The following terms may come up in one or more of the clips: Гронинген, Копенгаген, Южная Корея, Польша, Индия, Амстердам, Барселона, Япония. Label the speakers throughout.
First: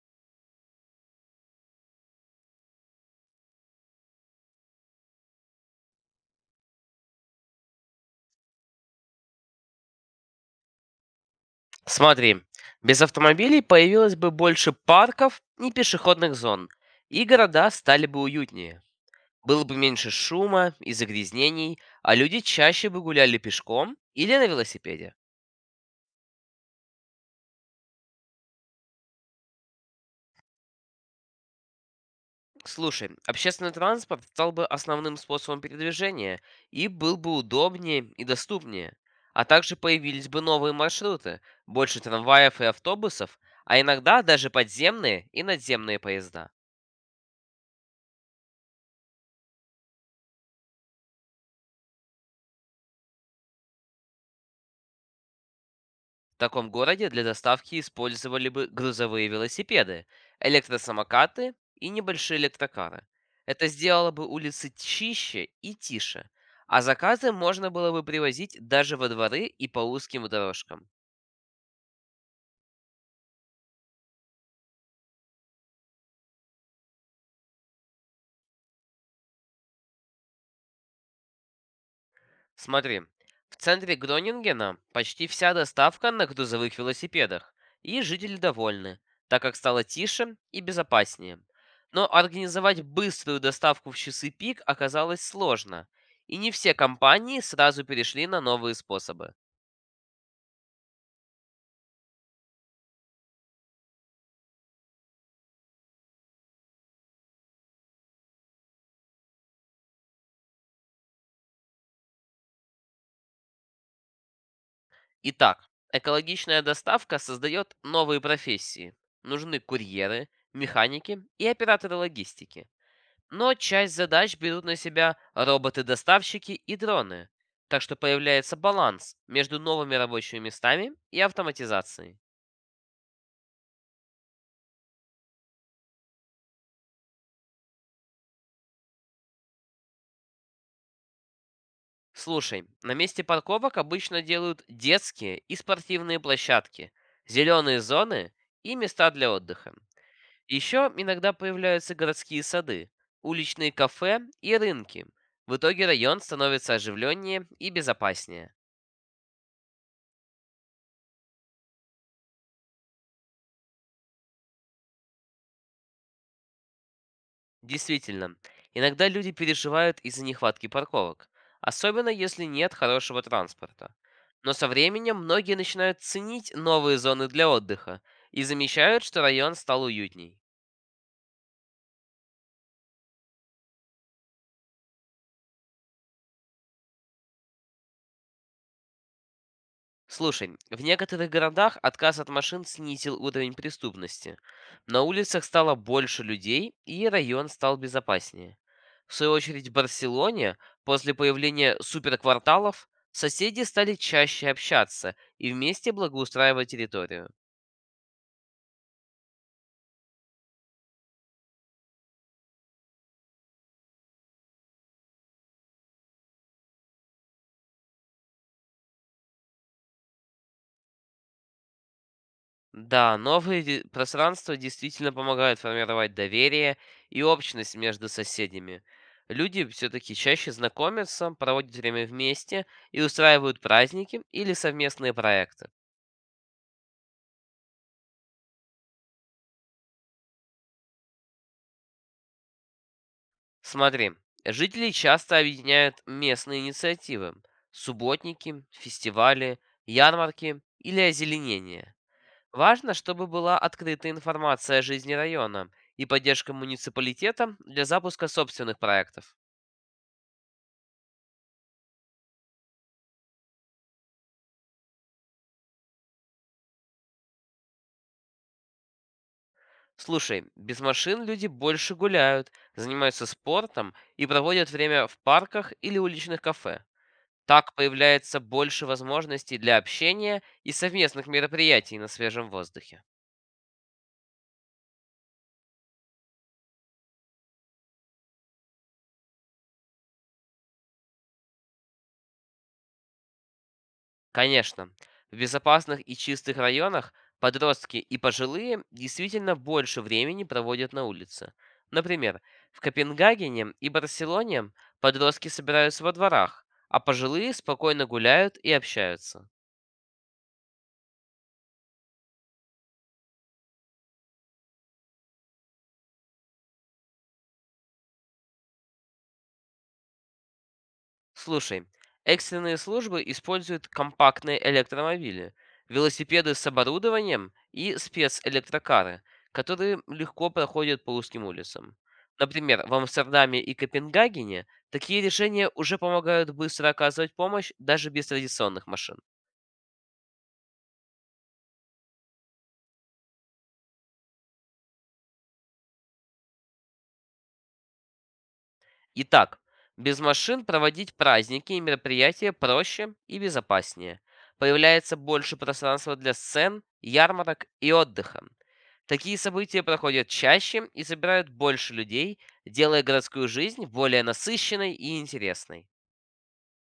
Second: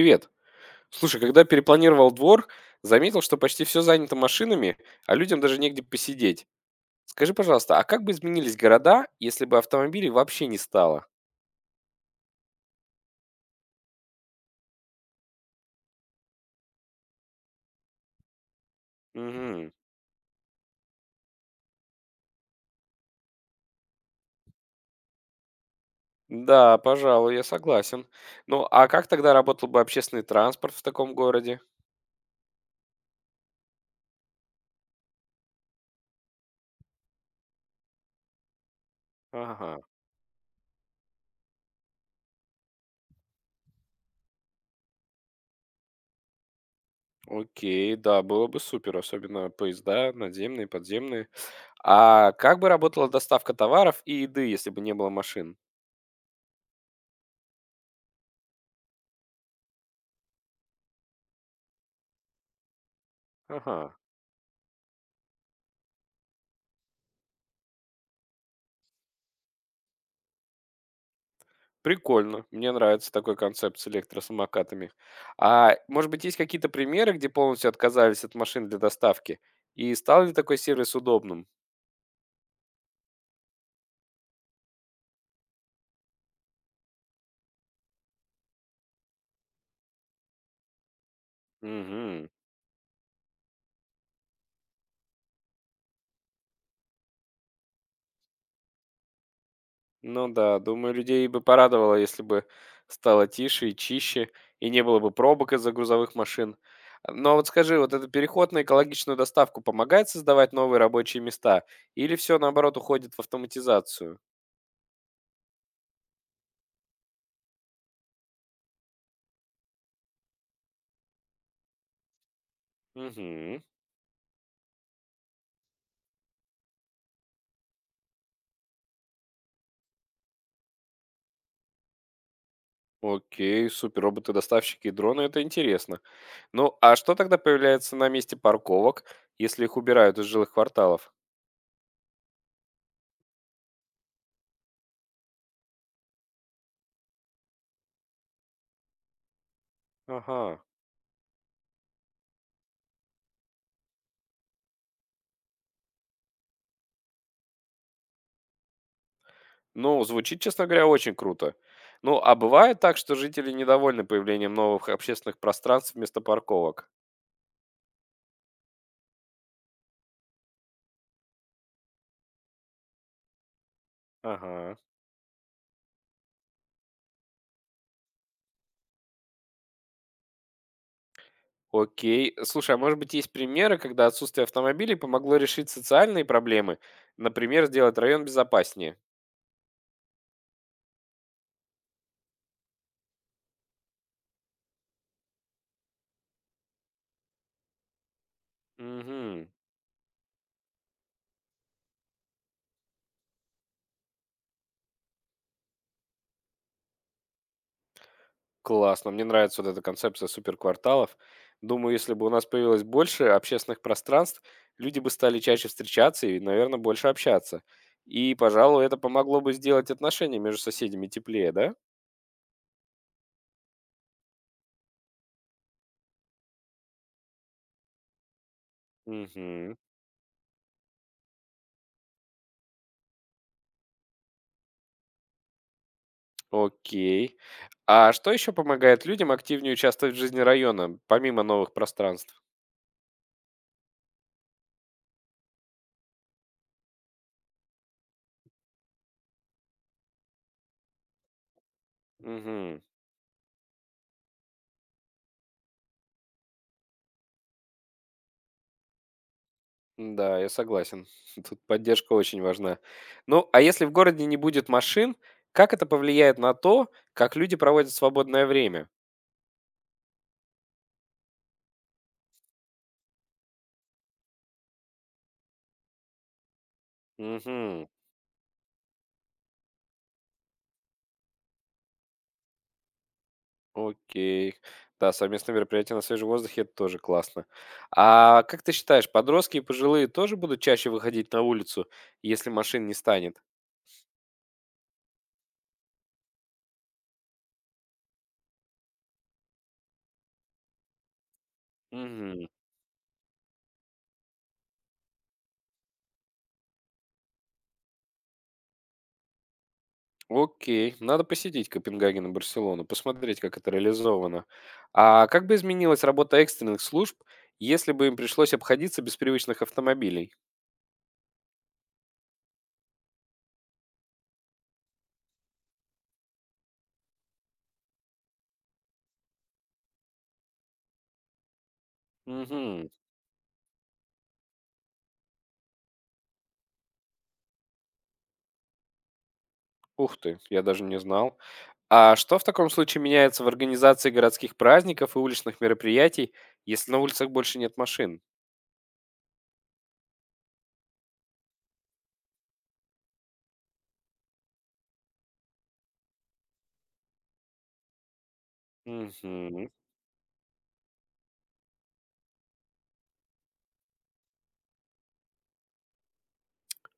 Speaker 1: Привет. Слушай, когда перепланировал двор, заметил, что почти все занято машинами, а людям даже негде посидеть. Скажи, пожалуйста, а как бы изменились города, если бы автомобилей вообще не стало?
Speaker 2: Смотри, без автомобилей появилось бы больше парков и пешеходных зон, и города стали бы уютнее. Было
Speaker 1: Мгм.
Speaker 2: бы меньше шума и загрязнений, а люди чаще бы гуляли пешком или на велосипеде.
Speaker 1: Да, пожалуй, я согласен. Ну, а как тогда работал бы общественный транспорт в таком городе?
Speaker 2: Слушай, общественный транспорт стал бы основным способом передвижения и был бы удобнее и доступнее. А также
Speaker 1: Ага,
Speaker 2: появились бы новые маршруты, больше трамваев и автобусов, а иногда даже подземные и надземные поезда.
Speaker 1: окей, да, было бы супер, особенно поезда, надземные, подземные. А как бы работала доставка товаров и еды, если бы не было машин?
Speaker 2: В таком городе для доставки использовали бы грузовые велосипеды, электросамокаты и небольшие электрокары. Это
Speaker 1: Ага.
Speaker 2: сделало бы улицы чище и тише, а заказы можно было бы привозить даже во дворы и по узким дорожкам.
Speaker 1: Прикольно. Мне нравится такой концепт с электросамокатами. А может быть, есть какие-то примеры, где полностью отказались от машин для доставки? И стал ли такой сервис удобным?
Speaker 2: Смотри, в центре Гронингена почти вся доставка на грузовых велосипедах, и жители довольны, так как стало тише и безопаснее. Но
Speaker 1: Мгм.
Speaker 2: организовать быструю доставку в часы пик оказалось сложно, и не все компании сразу перешли на новые способы.
Speaker 1: Ну да, думаю, людей бы порадовало, если бы стало тише и чище, и не было бы пробок из-за грузовых машин. Но вот скажи, вот этот переход на экологичную доставку помогает создавать новые рабочие места? Или все, наоборот, уходит в автоматизацию?
Speaker 2: Итак, экологичная доставка создает новые профессии. Нужны курьеры, механики и операторы логистики. Но
Speaker 1: Угу.
Speaker 2: часть задач берут на себя роботы-доставщики и дроны, так что появляется баланс между новыми рабочими местами и автоматизацией.
Speaker 1: Окей, супер. Роботы-доставщики и дроны, это интересно. Ну, а что тогда появляется на месте парковок, если их убирают из жилых кварталов?
Speaker 2: Слушай, на месте парковок обычно делают детские и спортивные площадки, зеленые зоны и места для отдыха.
Speaker 1: Ага.
Speaker 2: Еще иногда появляются городские сады, уличные кафе и рынки. В итоге район становится оживленнее и безопаснее.
Speaker 1: Ну, звучит, честно говоря, очень круто. Ну, а бывает так, что жители недовольны появлением новых общественных пространств вместо парковок?
Speaker 2: Действительно, иногда люди переживают из-за нехватки парковок, особенно если нет хорошего транспорта. Но со
Speaker 1: Ага.
Speaker 2: временем многие начинают ценить новые зоны для отдыха и замечают, что район стал уютней.
Speaker 1: Окей. Слушай, а может быть есть примеры, когда отсутствие автомобилей помогло решить социальные проблемы? Например, сделать район безопаснее?
Speaker 2: Слушай, в некоторых городах отказ от машин снизил уровень преступности. На улицах стало больше людей, и район стал безопаснее. В свою
Speaker 1: Угу.
Speaker 2: очередь в Барселоне, после появления суперкварталов, соседи стали чаще общаться и вместе благоустраивать территорию.
Speaker 1: Классно, мне нравится вот эта концепция суперкварталов. Думаю, если бы у нас появилось больше общественных пространств, люди бы стали чаще встречаться и, наверное, больше общаться. И, пожалуй, это помогло бы сделать отношения между соседями теплее, да?
Speaker 2: Да, новые пространства действительно помогают формировать доверие и общность между соседями. Люди
Speaker 1: Угу,
Speaker 2: все-таки чаще знакомятся, проводят время вместе и устраивают праздники или совместные проекты.
Speaker 1: окей. А что еще помогает людям активнее участвовать в жизни района, помимо новых пространств?
Speaker 2: Смотри, жители часто объединяют местные инициативы, субботники, фестивали, ярмарки или озеленение.
Speaker 1: Угу.
Speaker 2: Важно, чтобы была открыта информация о жизни района и поддержка муниципалитета для запуска собственных проектов.
Speaker 1: Да, я согласен. Тут поддержка очень важна. Ну, а если в городе не будет машин, как это повлияет на то, как люди проводят свободное время?
Speaker 2: Слушай, без машин люди больше гуляют, занимаются спортом и проводят время в парках или уличных кафе. Так
Speaker 1: Угу,
Speaker 2: появляется больше возможностей для общения и совместных мероприятий на свежем воздухе.
Speaker 1: окей. Да, совместные мероприятия на свежем воздухе– это тоже классно. А как ты считаешь, подростки и пожилые тоже будут чаще выходить на улицу, если машин не станет?
Speaker 2: Конечно, в безопасных и чистых районах подростки и пожилые действительно больше времени проводят на улице. Например,
Speaker 1: Угу.
Speaker 2: в Копенгагене и Барселоне подростки собираются во дворах, а пожилые спокойно гуляют и общаются.
Speaker 1: Окей, надо посетить Копенгаген и Барселону, посмотреть, как это реализовано. А как бы изменилась работа экстренных служб, если бы им пришлось обходиться без привычных автомобилей?
Speaker 2: Слушай, экстренные службы используют компактные электромобили, велосипеды с оборудованием и спецэлектрокары, которые легко проходят по узким улицам. Например,
Speaker 1: Угу.
Speaker 2: в Амстердаме и Копенгагене такие решения уже помогают быстро оказывать помощь даже без традиционных машин.
Speaker 1: Ух ты, я даже не знал. А что в таком случае меняется в организации городских праздников и уличных мероприятий, если на улицах больше нет машин?
Speaker 2: Итак, без машин проводить праздники и мероприятия проще и безопаснее. Появляется больше пространства для сцен, ярмарок и отдыха. Такие
Speaker 1: Угу.
Speaker 2: события проходят чаще и собирают больше людей, делая городскую жизнь более насыщенной и интересной.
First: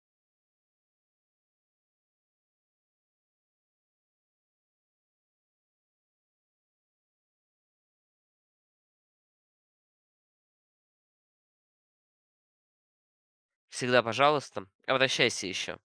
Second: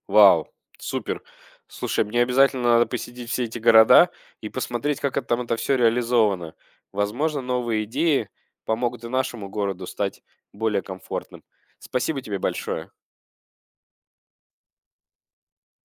Speaker 1: Вау, супер. Слушай, мне обязательно надо посетить все эти города и посмотреть, как там это все реализовано. Возможно, новые идеи помогут и нашему городу стать более комфортным. Спасибо тебе большое.
Speaker 2: Всегда, пожалуйста, обращайся еще.